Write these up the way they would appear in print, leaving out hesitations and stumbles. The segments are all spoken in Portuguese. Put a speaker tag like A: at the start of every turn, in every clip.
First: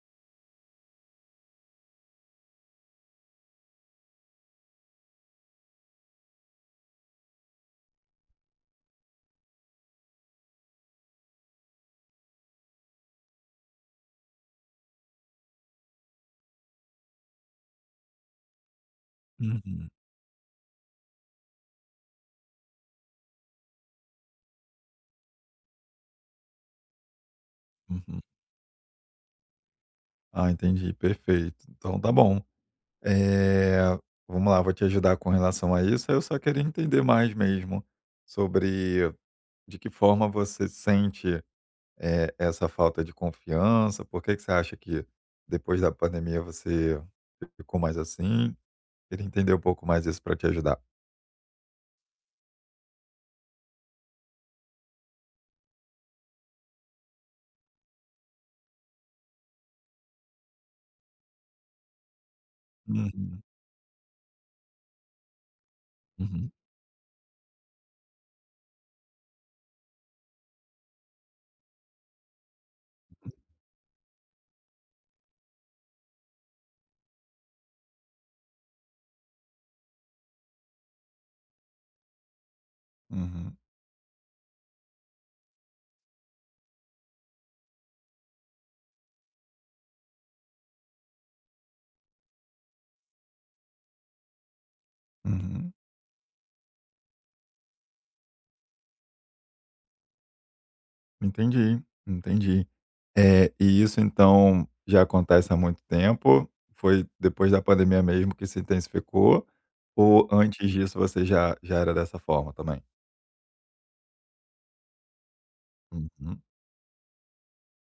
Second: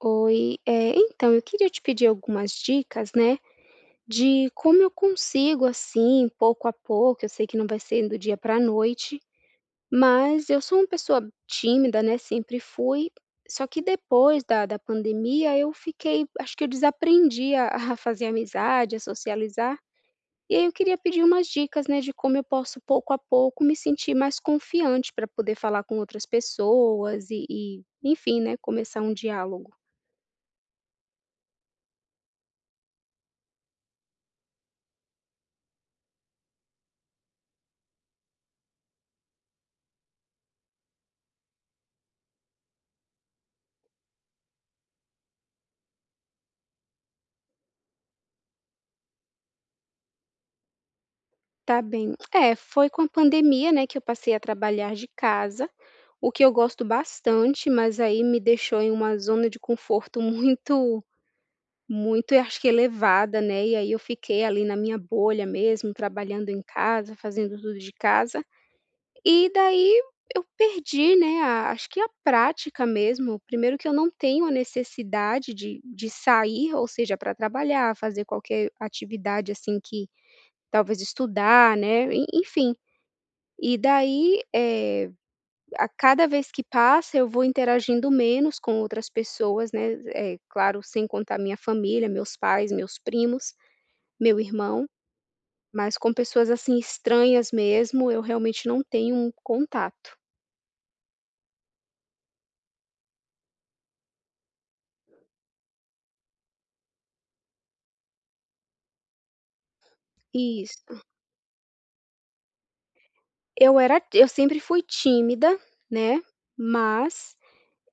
A: Oi, então eu queria te pedir algumas dicas, né, de como eu consigo, assim, pouco a pouco, eu sei que não vai ser do dia para a noite, mas eu sou uma pessoa tímida, né, sempre fui, só que depois da pandemia eu fiquei acho que eu desaprendi a a fazer amizade, a socializar,
B: Uhum,
A: e aí eu queria pedir umas dicas, né, de como eu posso pouco a pouco me sentir mais confiante para poder falar com outras pessoas e
B: uhum.
A: enfim, né, começar um diálogo.
B: Ah, entendi, perfeito. Então tá bom. Eh, Vamos lá, vou te ajudar com relação a isso. Eu só queria entender mais mesmo sobre de que forma você sente, essa falta de confiança. Por que que você acha que depois da pandemia você ficou mais assim? Queria entender um pouco mais isso para te ajudar.
A: Tá bem. É, foi com a pandemia, né, que eu passei a trabalhar de casa, o que eu gosto bastante, mas aí me deixou em uma zona de conforto muito muito, eu acho que elevada,
B: Uhum,
A: né, e aí eu fiquei ali na minha bolha mesmo, trabalhando
B: uhum,
A: em casa, fazendo tudo de casa. E daí eu perdi, né, a acho que a prática mesmo. Primeiro que eu não tenho a necessidade de sair, ou seja, para trabalhar, fazer qualquer atividade, assim, que talvez estudar, né, en enfim.
B: uhum,
A: E daí, a cada vez que passa eu vou interagindo menos com outras pessoas, né, é claro, sem contar minha família, meus pais, meus primos, meu irmão,
B: uhum.
A: mas com pessoas, assim, estranhas mesmo, eu realmente não tenho um contato.
B: Entendi, entendi. E isso então já acontece há muito tempo? Foi depois da pandemia mesmo que se intensificou? Ou antes disso
A: Isso.
B: você já era dessa forma também?
A: Eu sempre fui tímida, né,
B: Uhum.
A: mas,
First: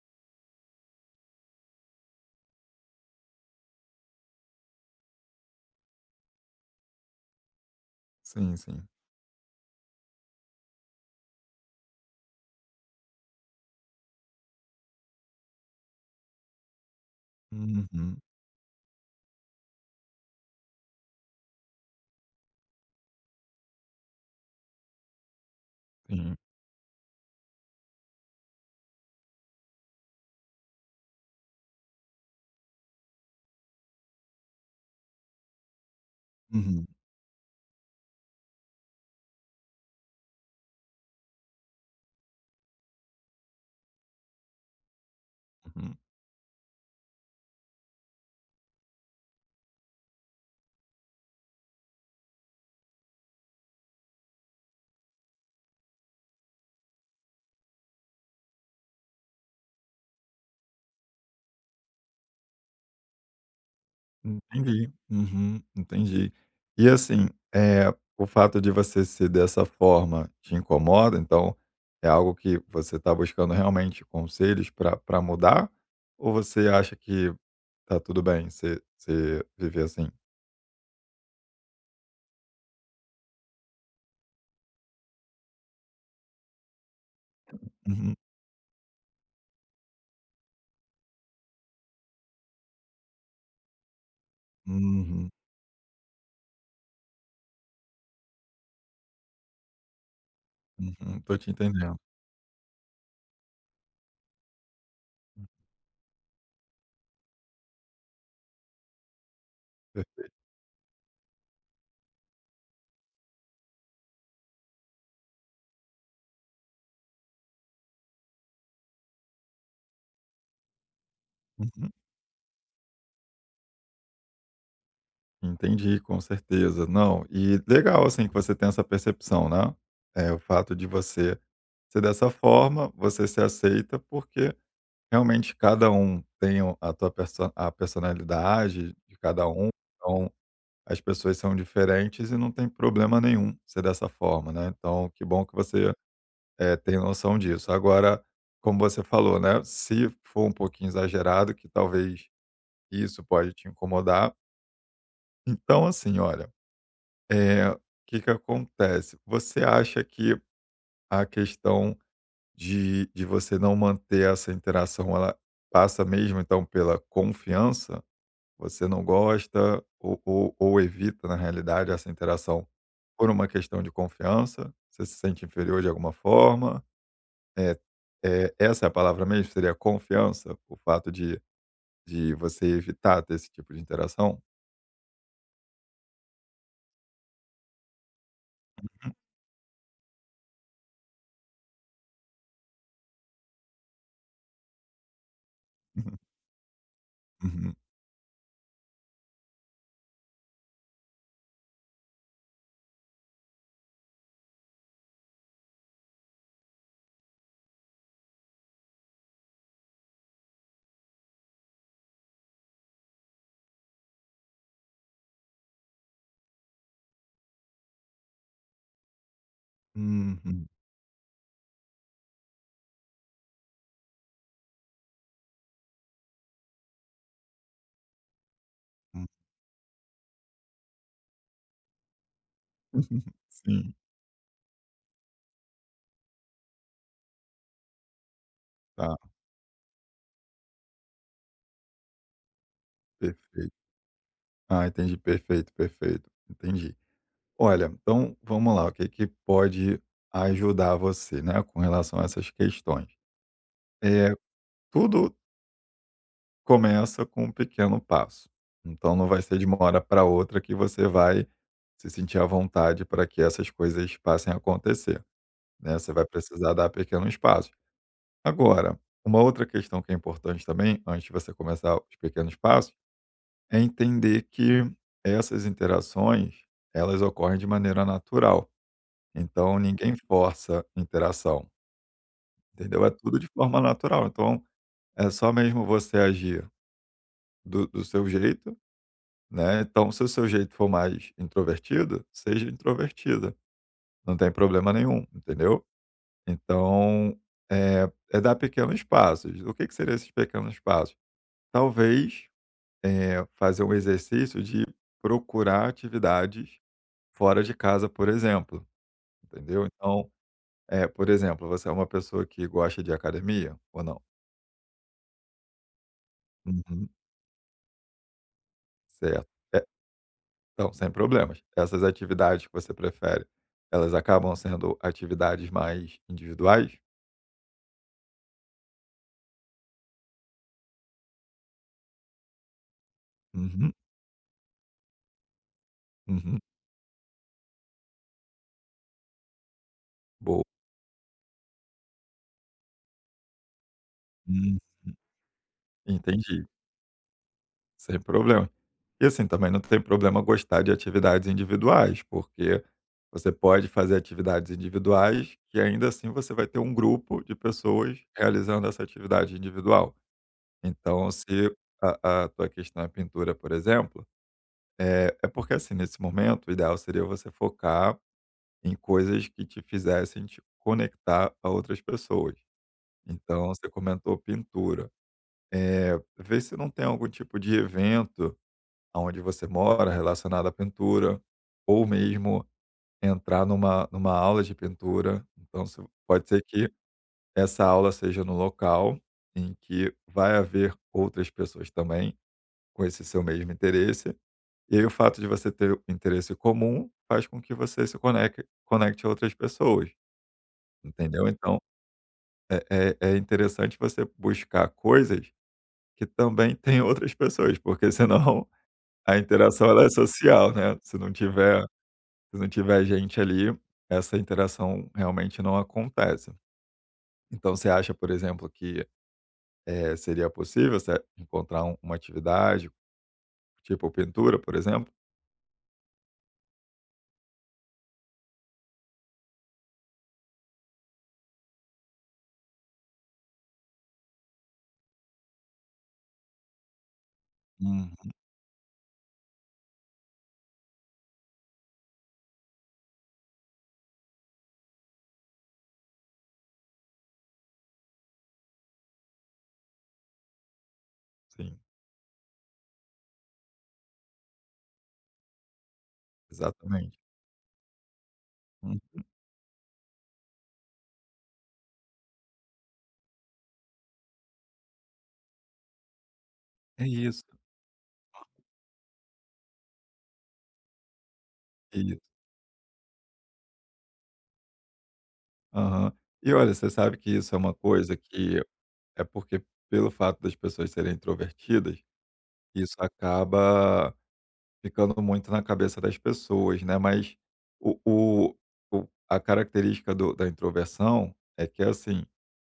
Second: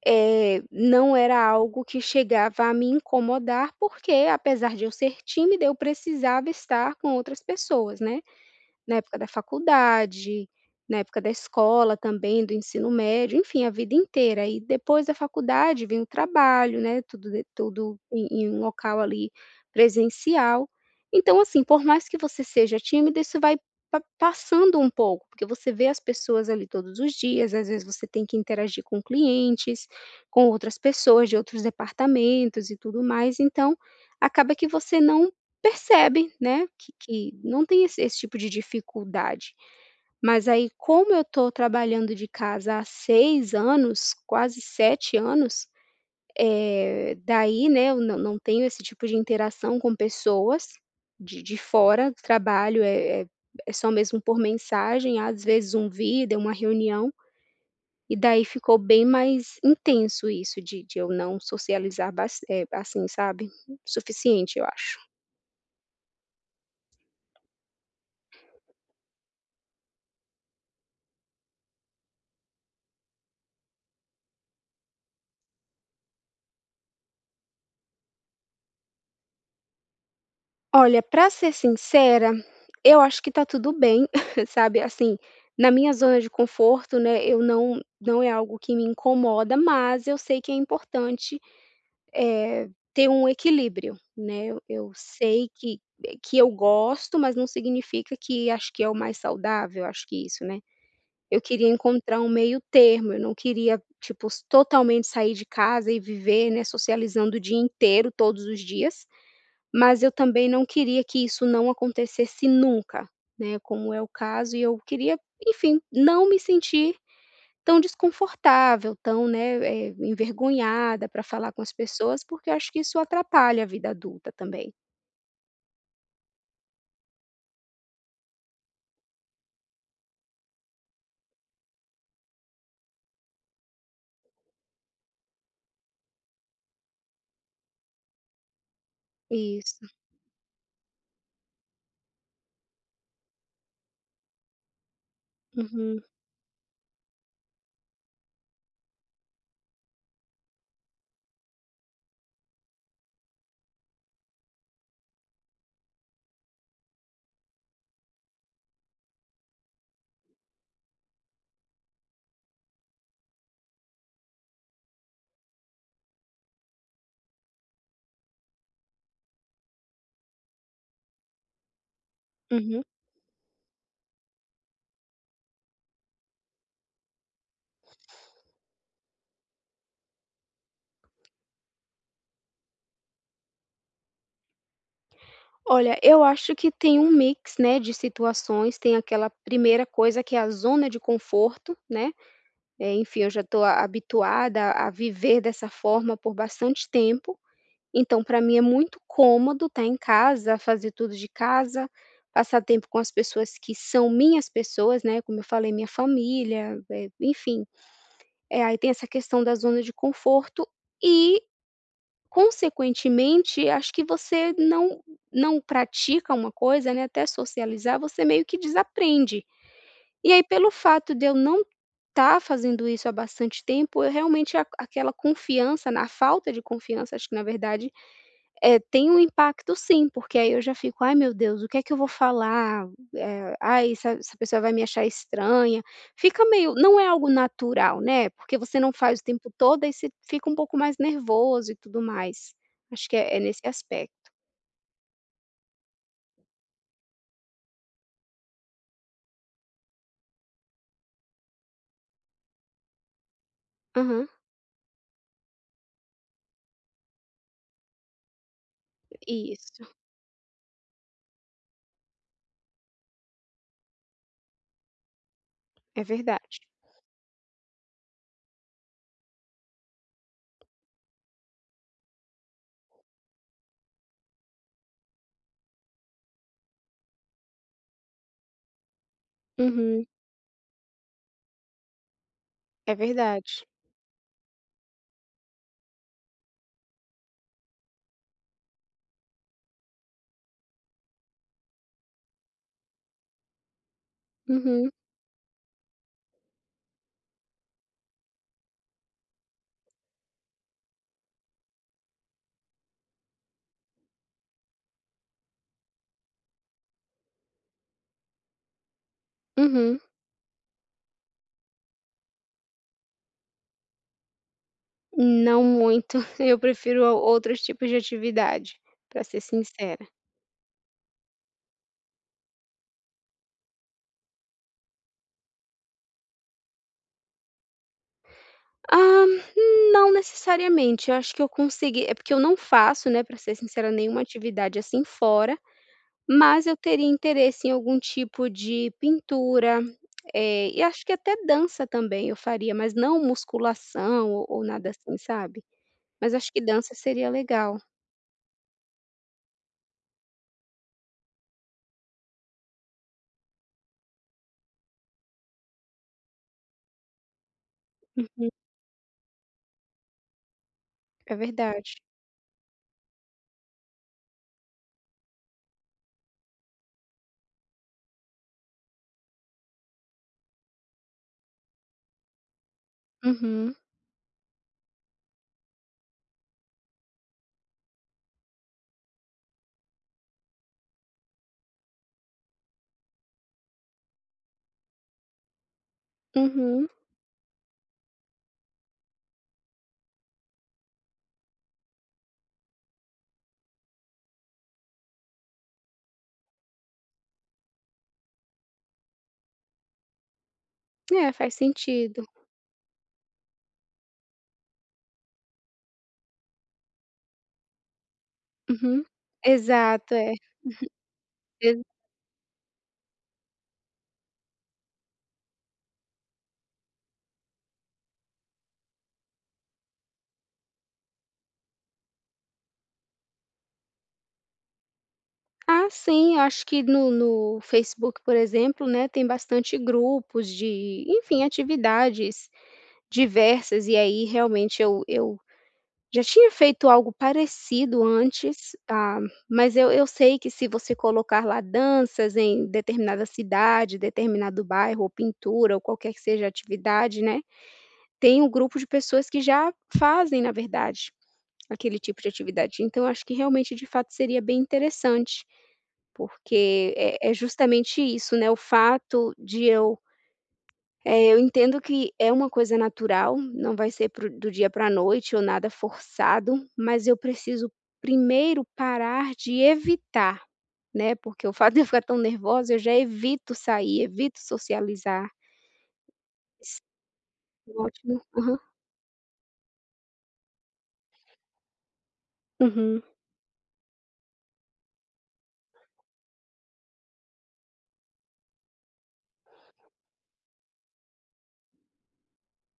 A: não era algo que chegava a me incomodar, porque apesar de eu ser tímida, eu precisava estar com outras pessoas, né,
B: Sim, sim.
A: na época da faculdade, na época da escola também, do ensino médio, enfim, a vida inteira. E depois da faculdade vem o trabalho, né, tudo
B: Uhum.
A: em um local ali presencial. Então, assim, por mais que você seja tímido, isso vai pa passando um pouco, porque você vê as
B: Sim.
A: pessoas ali todos os dias, às vezes você tem que interagir com clientes, com outras pessoas de outros departamentos e tudo mais, então acaba que você não percebem, né,
B: Uhum,
A: que não tem esse tipo de dificuldade. Mas aí, como eu estou trabalhando de casa há 6 anos, quase 7 anos,
B: uhum.
A: daí, né, eu não tenho esse tipo de interação com pessoas de fora do trabalho, é só mesmo por mensagem, às vezes um vídeo, uma reunião, e daí ficou bem mais intenso isso de eu não socializar assim, sabe, o suficiente, eu
B: Entendi.
A: acho.
B: Uhum, entendi. E assim, eh, o fato de você ser dessa forma te incomoda? Então, é algo que você está buscando realmente conselhos para pra mudar? Ou você acha que tá tudo bem você viver assim.
A: Olha, pra ser sincera, eu acho que tá tudo bem, sabe, assim, na minha zona de conforto, né, eu não
B: Uhum,
A: não é algo que me incomoda, mas eu sei que é importante, eh, ter um equilíbrio, né, eu
B: uhum,
A: sei que eu gosto, mas não significa que acho que é o mais saudável, acho que isso, né.
B: uhum, tô
A: Eu
B: te
A: queria
B: entendendo.
A: encontrar um meio termo, eu não queria, tipo, totalmente sair de casa e viver, né, socializando o dia inteiro, todos os dias. Mas
B: Per
A: eu também não queria que isso não acontecesse nunca, né, como é o caso e eu queria, enfim, não me sentir tão desconfortável, tão, né, envergonhada para falar com as
B: uhum,
A: pessoas, porque eu acho que isso atrapalha a vida adulta também.
B: entendi, com certeza. Não, e legal, assim, que você tem essa percepção, né, o fato de você ser dessa forma, você se aceita, porque realmente cada um tem o a tua perso a personalidade de cada um,
A: Isso.
B: então as pessoas são diferentes e não tem problema nenhum ser dessa forma, né, então que bom que você.
A: Uhum,
B: É, tenho noção disso. Agora, como você falou, né, se for um pouquinho exagerado, que talvez isso pode te incomodar. Então, assim, olha, o que que acontece? Você acha que a questão de você não manter essa interação, ela passa mesmo, então, pela confiança? Você não gosta ou evita, na realidade, essa interação
A: uhum.
B: por uma questão de confiança? Você se sente inferior de alguma forma? É, é, essa é a palavra mesmo? Seria confiança? O fato de você evitar ter esse tipo de interação?
A: Olha, eu acho que tem um mix, né, de situações, tem aquela primeira coisa que é a zona de conforto, né, enfim, eu já estou habituada a viver dessa forma por bastante tempo.
B: Uhum.
A: Então, para mim é muito cômodo estar em casa, fazer tudo de casa, passar tempo com as pessoas que são minhas pessoas, né, como eu falei, minha família, enfim. Aí tem essa questão da zona de conforto e, consequentemente, acho que você não pratica uma coisa, né, até socializar, você meio que desaprende. E aí,
B: Uhum.
A: pelo fato de eu não estar fazendo isso há bastante tempo, eu realmente a aquela confiança na a falta de confiança, acho que na verdade é, tem um
B: Hum.
A: impacto sim, porque aí eu já fico: "Ai meu Deus, o que é que eu vou falar? Ai,
B: Sim,
A: essa pessoa vai me achar estranha". Fica meio não é algo natural, né, porque você não
B: tá,
A: faz o tempo todo, aí você fica um pouco mais nervoso e tudo mais. Acho que é nesse
B: perfeito.
A: aspecto.
B: Ah, entendi. Perfeito, perfeito. Entendi. Olha, então vamos lá, o que é que pode ajudar você, né, com relação a essas questões?
A: Aham,
B: É, tudo começa com um pequeno passo, então não vai ser de uma
A: isso,
B: hora para outra que você vai se sentir à vontade para que essas coisas passem a acontecer. Né,
A: é
B: você vai
A: verdade.
B: precisar dar pequenos passos. Agora, uma outra questão que é importante também, antes de você começar os pequenos passos, é entender que essas interações, elas ocorrem de maneira natural. Então,
A: Uhum,
B: ninguém força interação,
A: é
B: entendeu? É tudo de
A: verdade.
B: forma natural. Então, é só mesmo você agir do seu jeito, né? Então, se o seu jeito for mais introvertido, seja introvertida. Não tem
A: Uhum,
B: problema nenhum, entendeu? Então, eh, é dar pequenos passos. O que que seriam esses pequenos passos? Talvez, fazer um exercício de procurar atividades fora de casa, por exemplo, entendeu?
A: uhum.
B: Então, é por exemplo, você é uma pessoa que gosta de academia ou não?
A: Não muito, eu prefiro
B: Uhum,
A: outros tipos de atividade, para ser
B: certo. É,
A: sincera.
B: então, sem problemas. Essas atividades que você prefere, elas acabam sendo atividades mais individuais?
A: Ah, não necessariamente, eu acho que eu consegui é porque eu não faço, né, para ser sincera,
B: Uhum,
A: nenhuma atividade assim fora,
B: uhum.
A: mas eu teria interesse em algum tipo de pintura,
B: Boa.
A: e acho que até dança também eu faria, mas não musculação ou
B: Hum,
A: nada assim, sabe. Mas acho que
B: entendi.
A: dança seria legal.
B: Sem problema. E assim, também não tem problema gostar de atividades individuais, porque você pode fazer atividades individuais e ainda assim você vai ter um grupo de pessoas
A: Uhum,
B: realizando essa atividade individual. Então,
A: é
B: se
A: verdade.
B: a tua questão é pintura, por exemplo, é porque assim, nesse momento, o ideal seria você focar em coisas que te fizessem te conectar a outras pessoas. Então,
A: Uhum,
B: você comentou pintura. É, vê se não tem algum tipo de evento aonde você mora relacionada à pintura, ou mesmo entrar numa aula de pintura. Então se pode ser
A: uhum.
B: que essa aula seja no local em que vai haver outras pessoas também com esse seu mesmo interesse, e aí o fato de você ter o interesse comum faz com que você se conecte conecte a outras pessoas,
A: É,
B: entendeu?
A: faz
B: Então
A: sentido.
B: é é interessante você buscar coisas que também tem outras pessoas, porque senão
A: Uhum.
B: a interação ela é
A: Exato, é.
B: social, né, se não tiver. Se não tiver gente ali, essa interação realmente não acontece. Então você acha, por exemplo, que seria possível você encontrar uma atividade, tipo pintura, por exemplo?
A: Ah, sim, eu acho que no Facebook, por exemplo, né, tem bastante grupos de, enfim, atividades diversas, e aí realmente eu já tinha feito algo parecido
B: Uhum,
A: antes, ah, mas eu sei que se você colocar lá danças em determinada cidade, determinado bairro, ou pintura, ou qualquer que seja a atividade, né, tem um grupo de pessoas que já fazem, na verdade,
B: sim,
A: aquele tipo de atividade. Então eu acho que realmente, de fato, seria bem interessante. Porque
B: exatamente.
A: é justamente isso, né, o
B: Hum,
A: fato de eu entendo que é uma coisa natural, não vai ser pro do dia pra noite ou nada forçado,
B: É
A: mas eu
B: isso,
A: preciso primeiro parar de evitar, né, porque o fato de eu
B: é
A: ficar tão
B: isso.
A: nervosa, eu já evito sair, evito socializar.
B: Aham. E olha, você sabe que isso é uma coisa
A: Ótimo. Aham.
B: que é porque, pelo fato das pessoas serem introvertidas, isso
A: Uhum.
B: acaba ficando muito na cabeça das pessoas, né, mas o o o a característica do da introversão é que, assim,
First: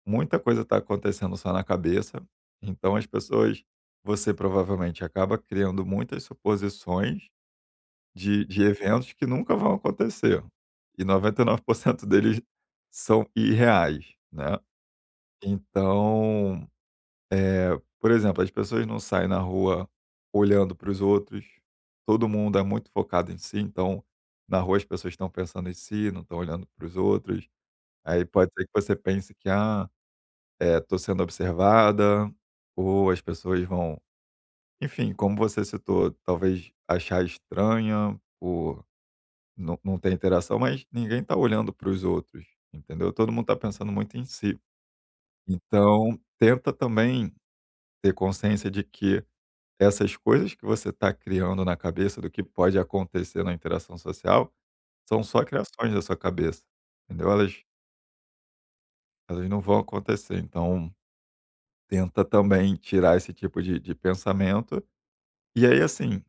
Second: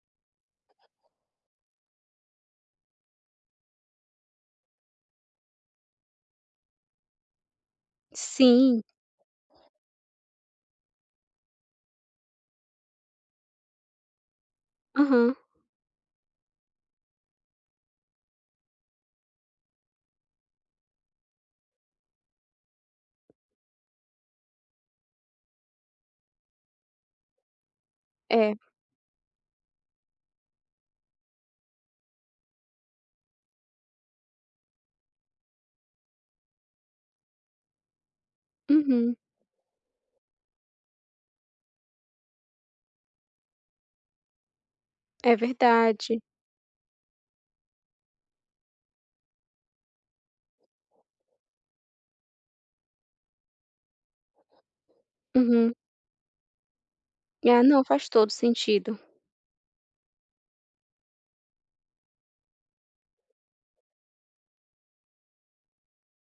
B: muita coisa está acontecendo só na cabeça, então as pessoas você provavelmente acaba criando muitas suposições de
A: Sim.
B: eventos que nunca vão acontecer, e 99% deles são irreais, né.
A: Aham.
B: Então por exemplo, as pessoas não saem na rua olhando para os outros, todo mundo é muito focado em si, então na rua as pessoas estão pensando em si, não estão olhando para os outros. Aí pode
A: É.
B: ser que você pense que, ah, estou sendo observada, ou as pessoas vão, enfim, como você citou, talvez achar estranha por
A: Uhum.
B: não ter interação, mas ninguém está olhando para os outros, entendeu? Todo mundo está pensando muito em si.
A: É
B: Então,
A: verdade.
B: tenta também ter consciência de que essas coisas que você está criando na cabeça do que pode acontecer na interação social são só
A: Uhum.
B: criações da sua cabeça, entendeu? Elas,
A: Ah, não, faz todo sentido.
B: elas não vão acontecer. Então, tenta também tirar esse tipo de pensamento. E aí, assim,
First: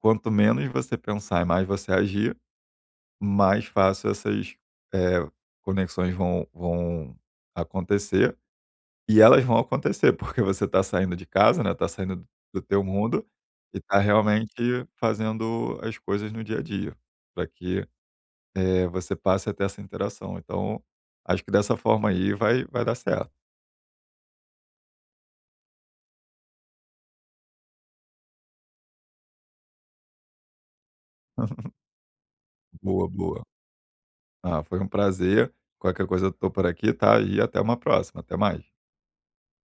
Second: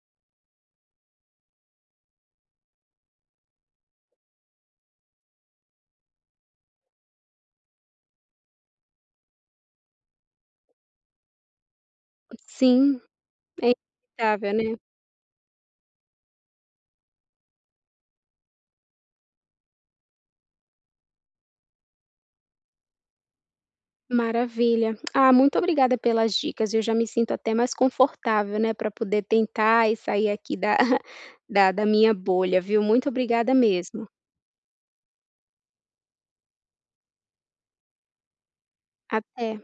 B: quanto menos você pensar e mais você agir, mais fácil essas eh, conexões vão acontecer. E elas vão acontecer, porque você está saindo de casa, né, está saindo do do teu
A: Sim,
B: mundo
A: é
B: e está
A: inevitável, né.
B: realmente fazendo as coisas no dia a dia, para que, você passe a ter essa interação. Então, acho que dessa forma aí vai dar certo.
A: Maravilha. Ah, muito obrigada pelas dicas. Eu já me sinto até mais confortável, né, para poder tentar e sair aqui da da da minha bolha, viu.
B: Boa,
A: Muito
B: boa.
A: obrigada mesmo.
B: Ah, foi um prazer. Qualquer coisa eu tô por aqui, tá? E até uma próxima. Até mais.
A: Até.